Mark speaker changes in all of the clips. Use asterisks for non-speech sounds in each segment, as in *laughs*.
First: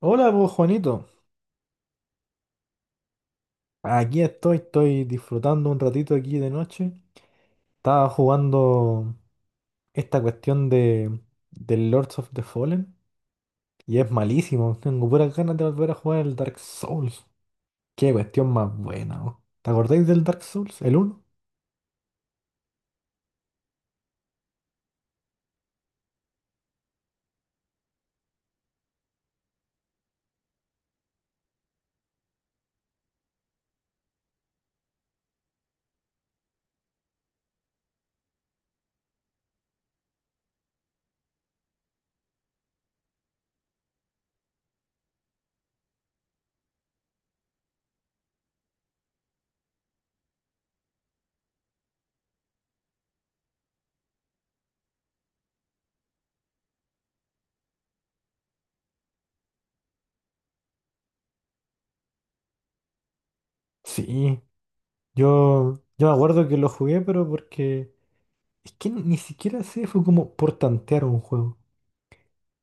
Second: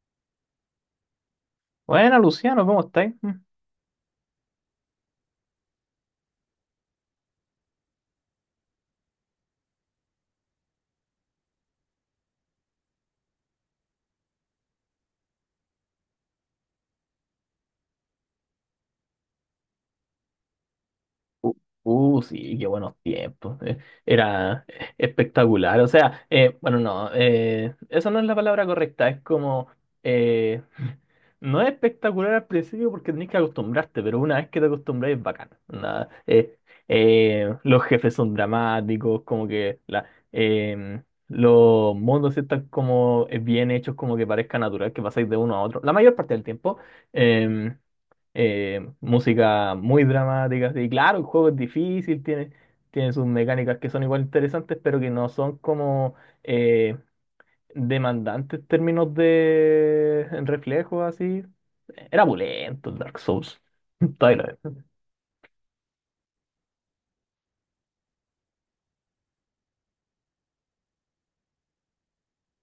Speaker 1: Hola, pues Juanito.
Speaker 2: Bueno, Luciano, ¿cómo estáis? Mm.
Speaker 1: Aquí estoy disfrutando un ratito aquí de noche. Estaba jugando esta cuestión de del Lords of the Fallen y es malísimo. Tengo puras ganas de volver a jugar el Dark Souls. Qué cuestión más buena, oh. ¿Te acordáis del Dark Souls? ¿El uno?
Speaker 2: Uh, sí, qué buenos tiempos. Era espectacular. O sea, bueno, no, eso no es la palabra correcta. Es como, eh, *laughs* no es espectacular al principio porque tenés que acostumbrarte, pero una vez que te acostumbras es bacán. Nada, los jefes son dramáticos, como que eh, los mundos están como bien hechos, como que parezca natural que pasáis de uno a otro. La mayor parte del tiempo. em, Música muy dramática. Y claro, el juego es difícil, tiene sus mecánicas que son igual interesantes, pero que no son como eh, demandantes en términos de reflejos, así. Era pulento el Dark Souls. *laughs*
Speaker 1: Sí.
Speaker 2: Todavía lo es.
Speaker 1: Yo me acuerdo que lo jugué, pero porque es que ni siquiera sé, fue como por tantear un juego.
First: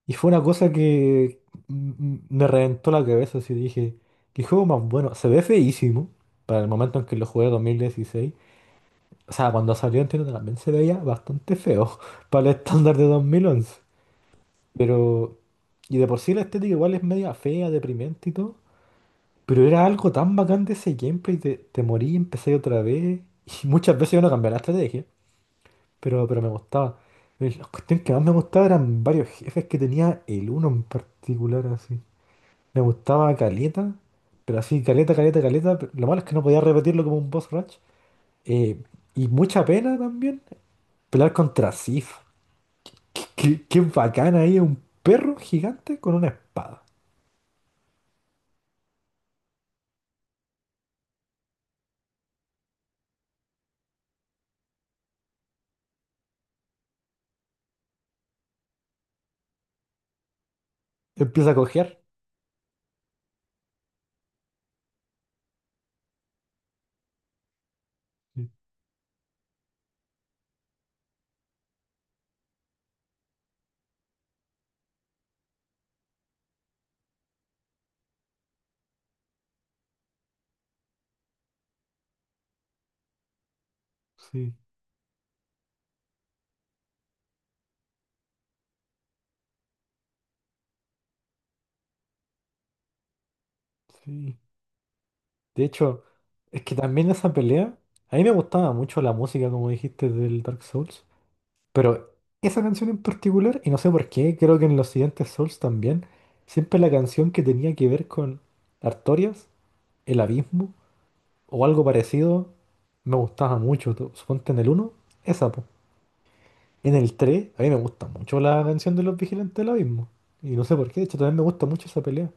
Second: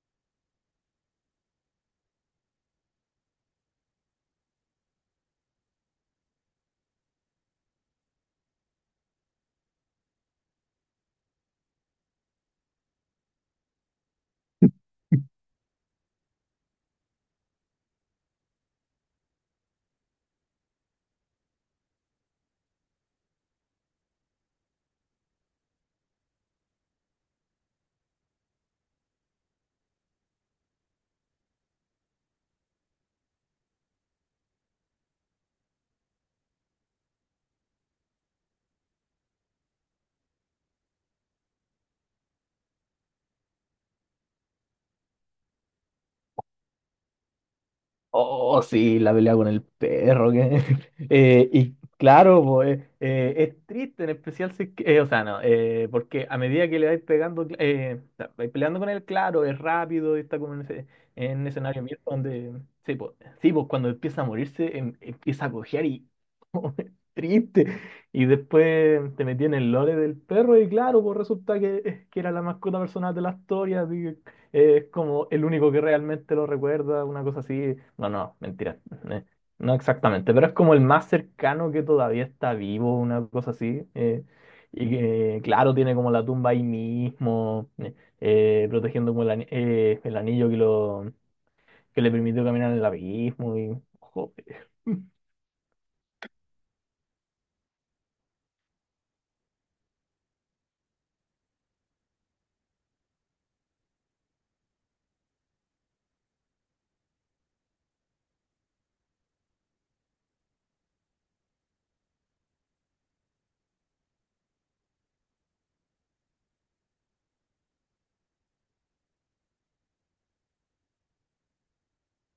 Speaker 1: Y fue una cosa que m- me reventó la cabeza, así dije, qué juego más bueno. Se ve feísimo para el momento en que lo jugué 2016. O sea, cuando salió entiendo también se veía bastante feo *laughs* para el estándar de 2011. Pero, y de por sí la estética igual es media fea, deprimente y todo. Pero era algo tan bacán de ese gameplay, te morí, empecé otra vez. *laughs* Y muchas veces yo no cambiaba la estrategia, pero me gustaba. Y la cuestión que más me gustaba eran varios jefes que tenía el uno en particular así. Me gustaba caleta, pero así, caleta, caleta, caleta. Lo malo es que no podía repetirlo como un boss rush. Eh, y mucha pena también pelear contra Sif. Qué bacán ahí, un perro gigante con una espada.
Speaker 2: Oh, oh, sí, la pelea con el perro. *laughs* Y claro, pues, es triste, en especial si o sea, no, porque a medida que le vais pegando, o sea, vais peleando con él, claro, es rápido, está como en ese, en un
Speaker 1: Empieza a
Speaker 2: escenario
Speaker 1: cojear.
Speaker 2: abierto donde, sí, pues, sí, pues, cuando empieza a morirse, empieza a cojear y *laughs* es triste. Y
Speaker 1: Sí,
Speaker 2: después te metí en el lore del perro y claro, pues resulta que era la mascota personal de la historia, es como el único que realmente lo recuerda, una cosa así. No, no, mentira. eh, No exactamente, pero es como el más cercano que todavía está vivo, una cosa así.
Speaker 1: sí,
Speaker 2: Y que, claro, tiene como la tumba ahí mismo, protegiendo como el anillo que, que le permitió caminar en el abismo. Y,
Speaker 1: sí.
Speaker 2: joder.
Speaker 1: De hecho, es que también esa pelea, a mí me gustaba mucho la música, como dijiste, del Dark Souls, pero esa canción en particular, y no sé por qué, creo que en los siguientes Souls también, siempre la canción que tenía que ver con Artorias, El Abismo o algo parecido me gustaba mucho. Suponte en el uno esa, po. En el 3 a mí me gusta mucho la canción de los Vigilantes del Abismo. Y no sé por qué, de hecho también me gusta mucho esa pelea.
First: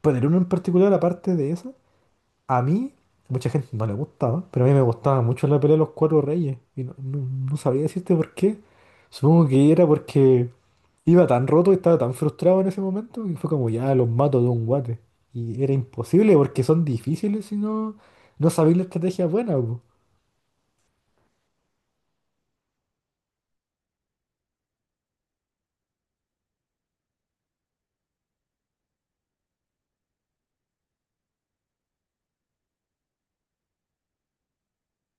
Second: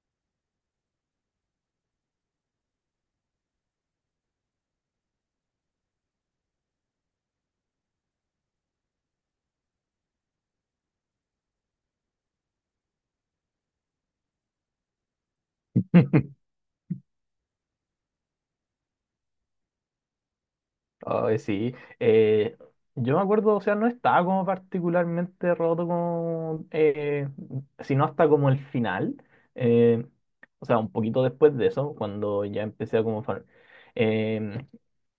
Speaker 1: Pero en el uno en particular, aparte de esa, a mí, mucha gente no le gustaba, pero a mí me gustaba mucho la pelea de los Cuatro Reyes. Y no sabría decirte por qué. Supongo que era porque iba tan roto y estaba tan frustrado en ese momento que fue como ya los mato de un guate. Y era
Speaker 2: *laughs*
Speaker 1: imposible porque son difíciles si no, no sabéis la estrategia buena, po.
Speaker 2: Ay, sí. Yo me acuerdo, o sea, no estaba como particularmente roto como, sino hasta como el final. Eh, o sea, un poquito después de eso, cuando ya empecé a como farm. Em,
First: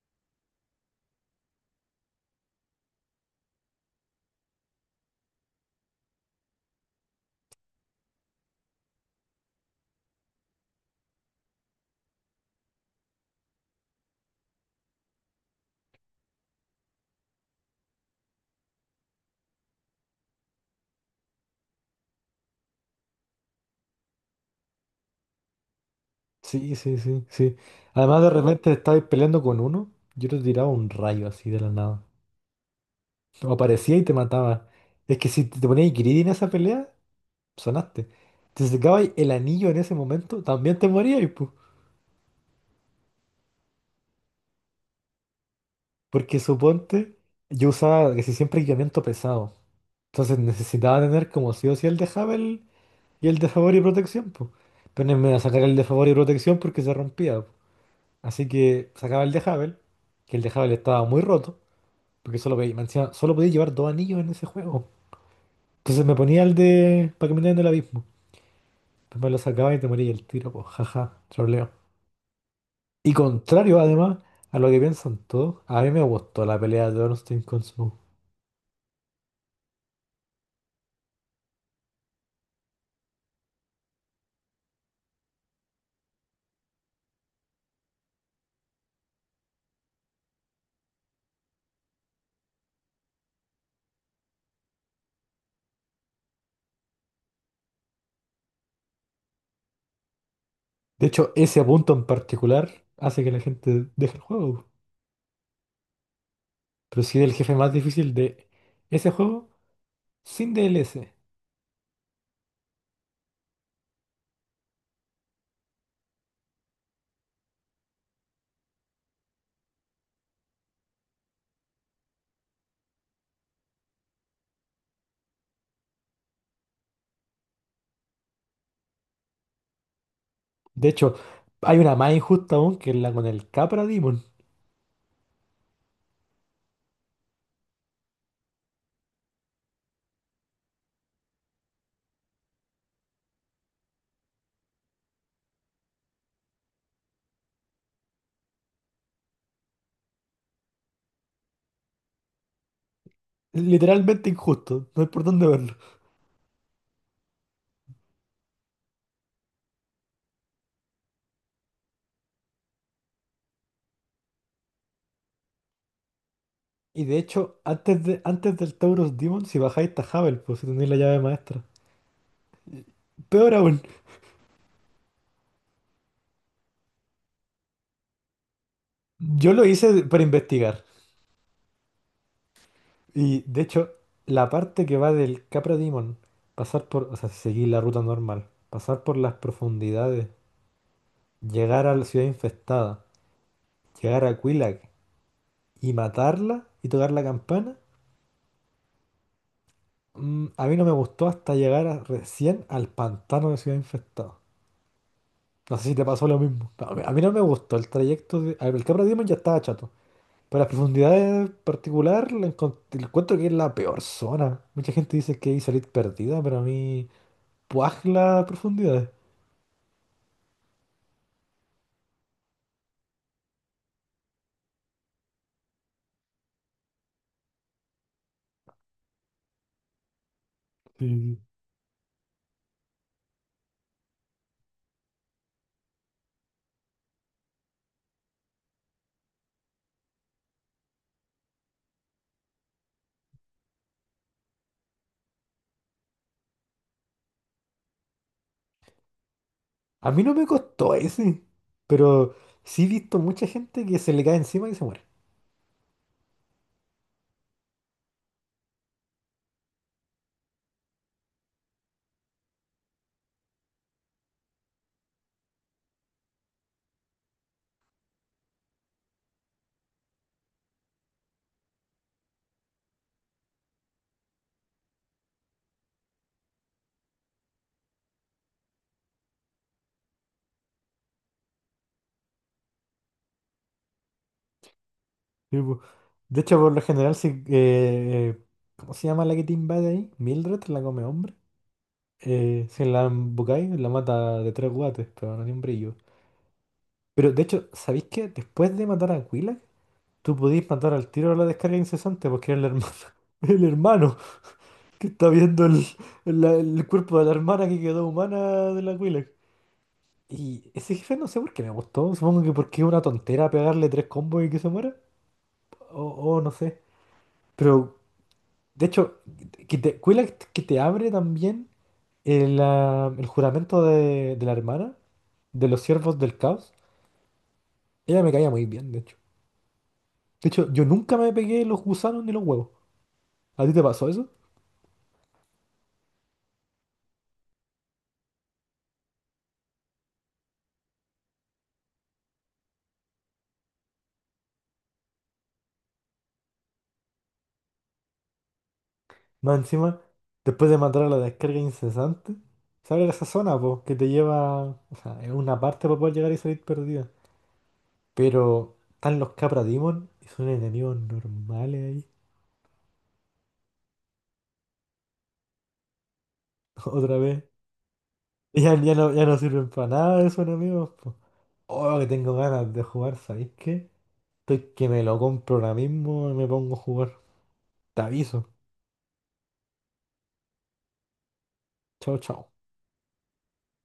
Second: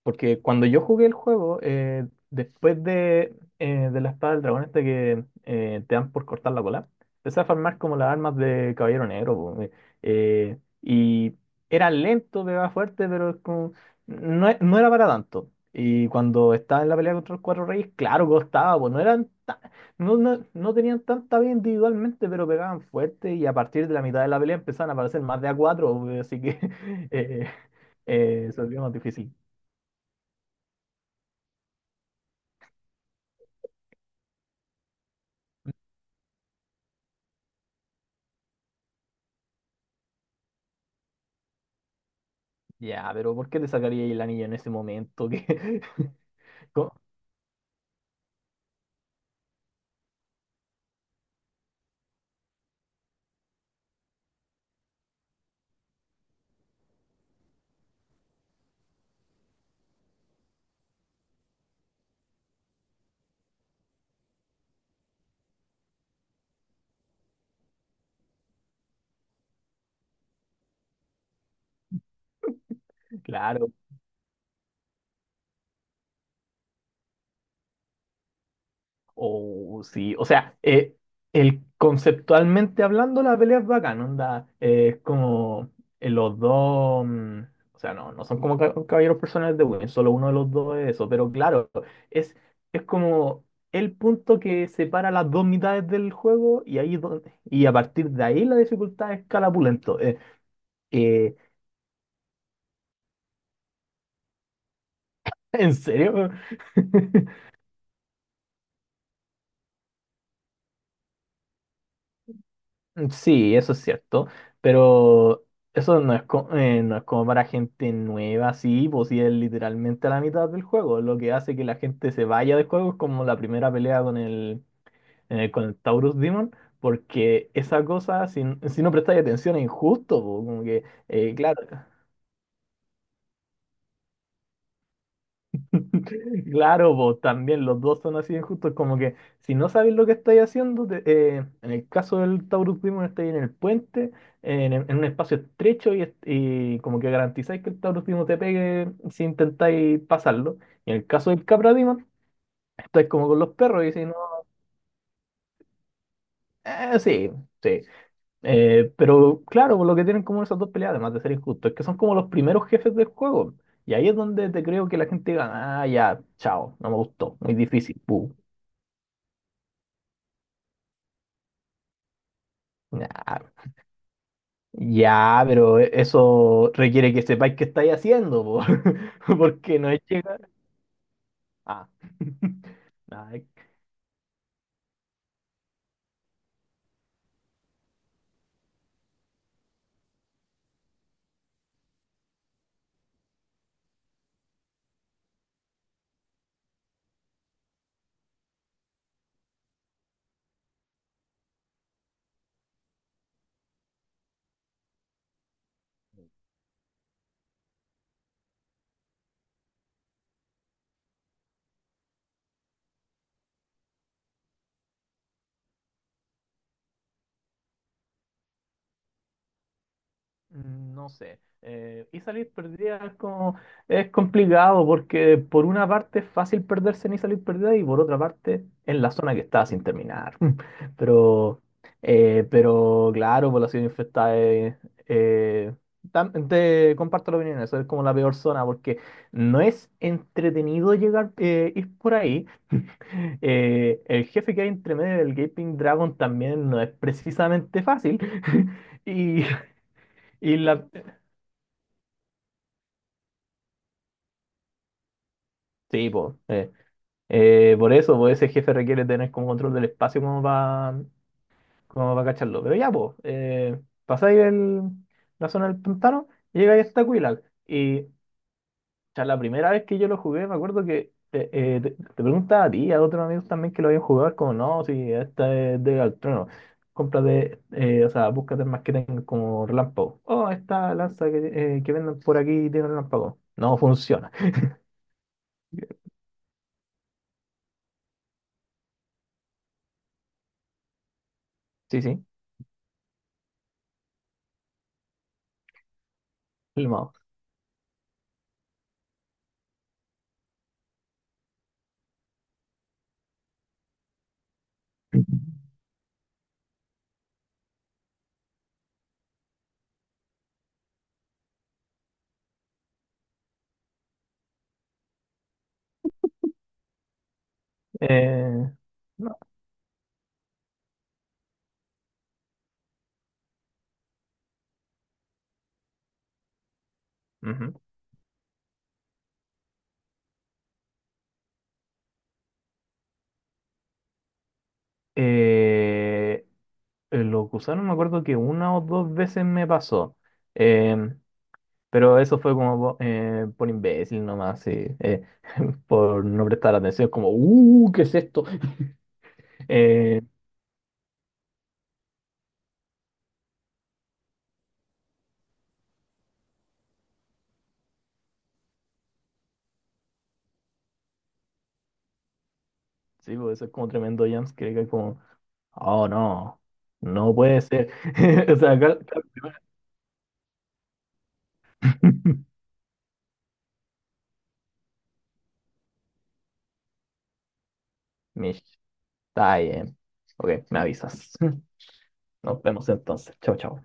Speaker 2: Porque cuando yo jugué el juego, después de la espada del dragón este que te dan por cortar la cola, empecé a farmar como las armas de Caballero Negro. Po. Eh, y era lento, pegaba fuerte, pero es como no, no era para tanto. Y cuando estaba en la pelea contra los Cuatro Reyes, claro, costaba, pues no eran ta- no, no, no tenían tanta vida individualmente, pero pegaban fuerte y a partir de la mitad de la pelea empezaban a aparecer más de a cuatro, *laughs* pues, así que
Speaker 1: Sí, sí,
Speaker 2: *laughs*
Speaker 1: sí,
Speaker 2: eh,
Speaker 1: sí. Además de
Speaker 2: se
Speaker 1: repente
Speaker 2: volvió más
Speaker 1: estabais
Speaker 2: difícil.
Speaker 1: peleando con uno, yo te tiraba un rayo así de la nada. O aparecía y te mataba. Es que si te ponías greedy en esa pelea, sonaste. Te sacabas el anillo en ese momento, también te morías, pues.
Speaker 2: Ya, pero ¿por qué te sacaría el anillo en ese momento? *laughs*
Speaker 1: Porque suponte, yo usaba casi siempre equipamiento pesado. Entonces necesitaba tener como sí o sí el de Havel y el de favor y protección, pues. Pero no me iba a sacar el de favor y protección porque se rompía, po. Así que sacaba el de Havel, que el de Havel estaba muy roto, porque solo podía, me decía solo podía llevar dos anillos en ese juego. Entonces me ponía el de para caminar en el abismo. Pues me lo sacaba y te moría el tiro, pues, jaja, troleo. Y
Speaker 2: Claro.
Speaker 1: contrario, además, a lo que piensan todos, a mí me gustó la pelea de Ornstein con Smough.
Speaker 2: Oh, sí, o sea, el, conceptualmente hablando, la pelea es bacán, onda, es como los dos, o sea, no, no son como caballeros personales de Win, solo uno de los dos es eso, pero claro, es, es como el punto que separa las dos mitades del juego y ahí donde, y a partir de ahí la dificultad escala pulento.
Speaker 1: De hecho,
Speaker 2: Eh,
Speaker 1: ese punto en particular hace que la gente deje el juego.
Speaker 2: ¿En serio?
Speaker 1: Pero sí, el
Speaker 2: *laughs*
Speaker 1: jefe más difícil de ese juego sin DLC.
Speaker 2: Mm, sí, eso es cierto, pero eso no es, no es como para gente nueva, sí, pues sí es literalmente a la mitad del juego. Lo que hace que la gente se vaya del juego es como la primera pelea con con el Taurus Demon, porque esa cosa, si no prestáis atención, es injusto, po, como que,
Speaker 1: De hecho,
Speaker 2: claro.
Speaker 1: hay una más injusta aún que es la con el Capra Demon.
Speaker 2: Claro, vos también, los dos son así de injustos, como que si no sabéis lo que estáis haciendo, en el caso del Taurus Primo estáis en el puente, en un espacio estrecho y como que garantizáis que el Taurus Primo te pegue si intentáis pasarlo. Y en el caso del Capra Demon, estáis como con los perros y si no,
Speaker 1: Literalmente injusto, no hay por dónde verlo.
Speaker 2: sí, sí. Pero claro, por lo que tienen como esas dos peleas, además de ser injustos, es que son como los primeros jefes del juego. Y ahí es donde te creo que la gente gana, ah, ya, chao, no me
Speaker 1: Y de
Speaker 2: gustó, muy
Speaker 1: hecho,
Speaker 2: difícil,
Speaker 1: antes, de,
Speaker 2: puh.
Speaker 1: antes del Taurus Demon, si bajáis está Havel, pues si tenéis la llave maestra.
Speaker 2: Nah.
Speaker 1: Peor aún,
Speaker 2: Ya, pero eso requiere que sepáis qué estáis haciendo, po. *laughs*
Speaker 1: yo lo
Speaker 2: Porque no es
Speaker 1: hice para
Speaker 2: llegar.
Speaker 1: investigar.
Speaker 2: Ah. *laughs* Nah.
Speaker 1: Y de hecho, la parte que va del Capra Demon, pasar por, o sea, seguir la ruta normal, pasar por las profundidades, llegar a la ciudad infestada, llegar a Quilac y matarla y tocar la campana, a mí no me gustó hasta llegar recién al pantano de ciudad infestada. No sé si te pasó lo mismo. A mí no me gustó el trayecto de, a ver, el Capra Demon ya estaba chato. Pero las profundidades en particular, la encuentro que es la peor zona. Mucha gente dice que hay salir perdida, pero a mí. Puaj la profundidad.
Speaker 2: Mm. No sé. Y salir perdida es como, es complicado porque por una parte es fácil perderse ni salir perdida y por otra parte es la zona que está sin terminar. *laughs*
Speaker 1: Sí.
Speaker 2: Pero, pero claro, población infectada es, eh, te comparto la opinión, eso es como la peor zona porque no es entretenido llegar, ir por ahí. *laughs* El jefe que hay entre medio del Gaping Dragon también no es precisamente fácil. *laughs* Y,
Speaker 1: A mí no me
Speaker 2: y la,
Speaker 1: costó ese, pero sí he visto mucha gente que se le cae encima y se muere.
Speaker 2: Sí, pues, por eso, pues ese jefe requiere tener como control del espacio como para como pa cacharlo. Pero ya, pues, pasáis la zona del pantano, llegáis hasta Quilac. Y ya la primera vez que yo lo jugué, me acuerdo que te preguntaba a ti y a otros amigos también que lo habían jugado, es como, no, si esta es de Galtrono. Cómprate, o sea, búscate más que tengan como relámpago. Oh, esta lanza que venden por aquí tiene relámpago. No funciona.
Speaker 1: Sí, po. De hecho, por lo general, ¿cómo se llama la que te invade ahí? Mildred, la come hombre.
Speaker 2: Sí, sí,
Speaker 1: Si la embocáis, la mata de tres guates, pero no tiene un brillo.
Speaker 2: el
Speaker 1: Pero de hecho, ¿sabéis que después de matar a Aquila, tú podéis matar al tiro a la descarga incesante porque era el hermano? *laughs* El hermano que está viendo el- el cuerpo de la hermana que quedó humana de la Aquila. Y ese jefe no sé por qué me gustó. Supongo que porque es una tontera pegarle tres combos y que se muera. O, o no sé. Pero,
Speaker 2: Eh,
Speaker 1: de hecho,
Speaker 2: no.
Speaker 1: cuela que te abre también el juramento de la hermana, de los siervos del caos.
Speaker 2: Ujú.
Speaker 1: Ella me caía muy bien, de hecho. De hecho, yo nunca me pegué los gusanos ni los huevos. ¿A ti te pasó eso?
Speaker 2: Eh, los gusanos me acuerdo que una o dos veces me pasó. Em, pero eso fue como por imbécil nomás, sí, *laughs* por no prestar atención, como, ¿qué es esto? *laughs*
Speaker 1: Más encima,
Speaker 2: Eh,
Speaker 1: después de matar a la descarga incesante, se esa zona, po, que te lleva, o sea, es una parte para poder llegar y salir perdido. Pero están los Capra Demon y son enemigos normales ahí.
Speaker 2: sí, pues eso es como tremendo jumpscare, que es como, oh no,
Speaker 1: *laughs* Otra
Speaker 2: no
Speaker 1: vez.
Speaker 2: puede ser. *laughs* O sea,
Speaker 1: Ya no, ya no sirven para nada esos enemigos, po. Oh, que tengo
Speaker 2: *laughs*
Speaker 1: ganas de jugar, ¿sabéis qué? Estoy que me lo compro ahora mismo y me pongo a jugar. Te aviso.
Speaker 2: Mish, está bien. Ok, me avisas.
Speaker 1: Chao,
Speaker 2: *laughs*
Speaker 1: chao.
Speaker 2: Nos vemos entonces. Chao, chao.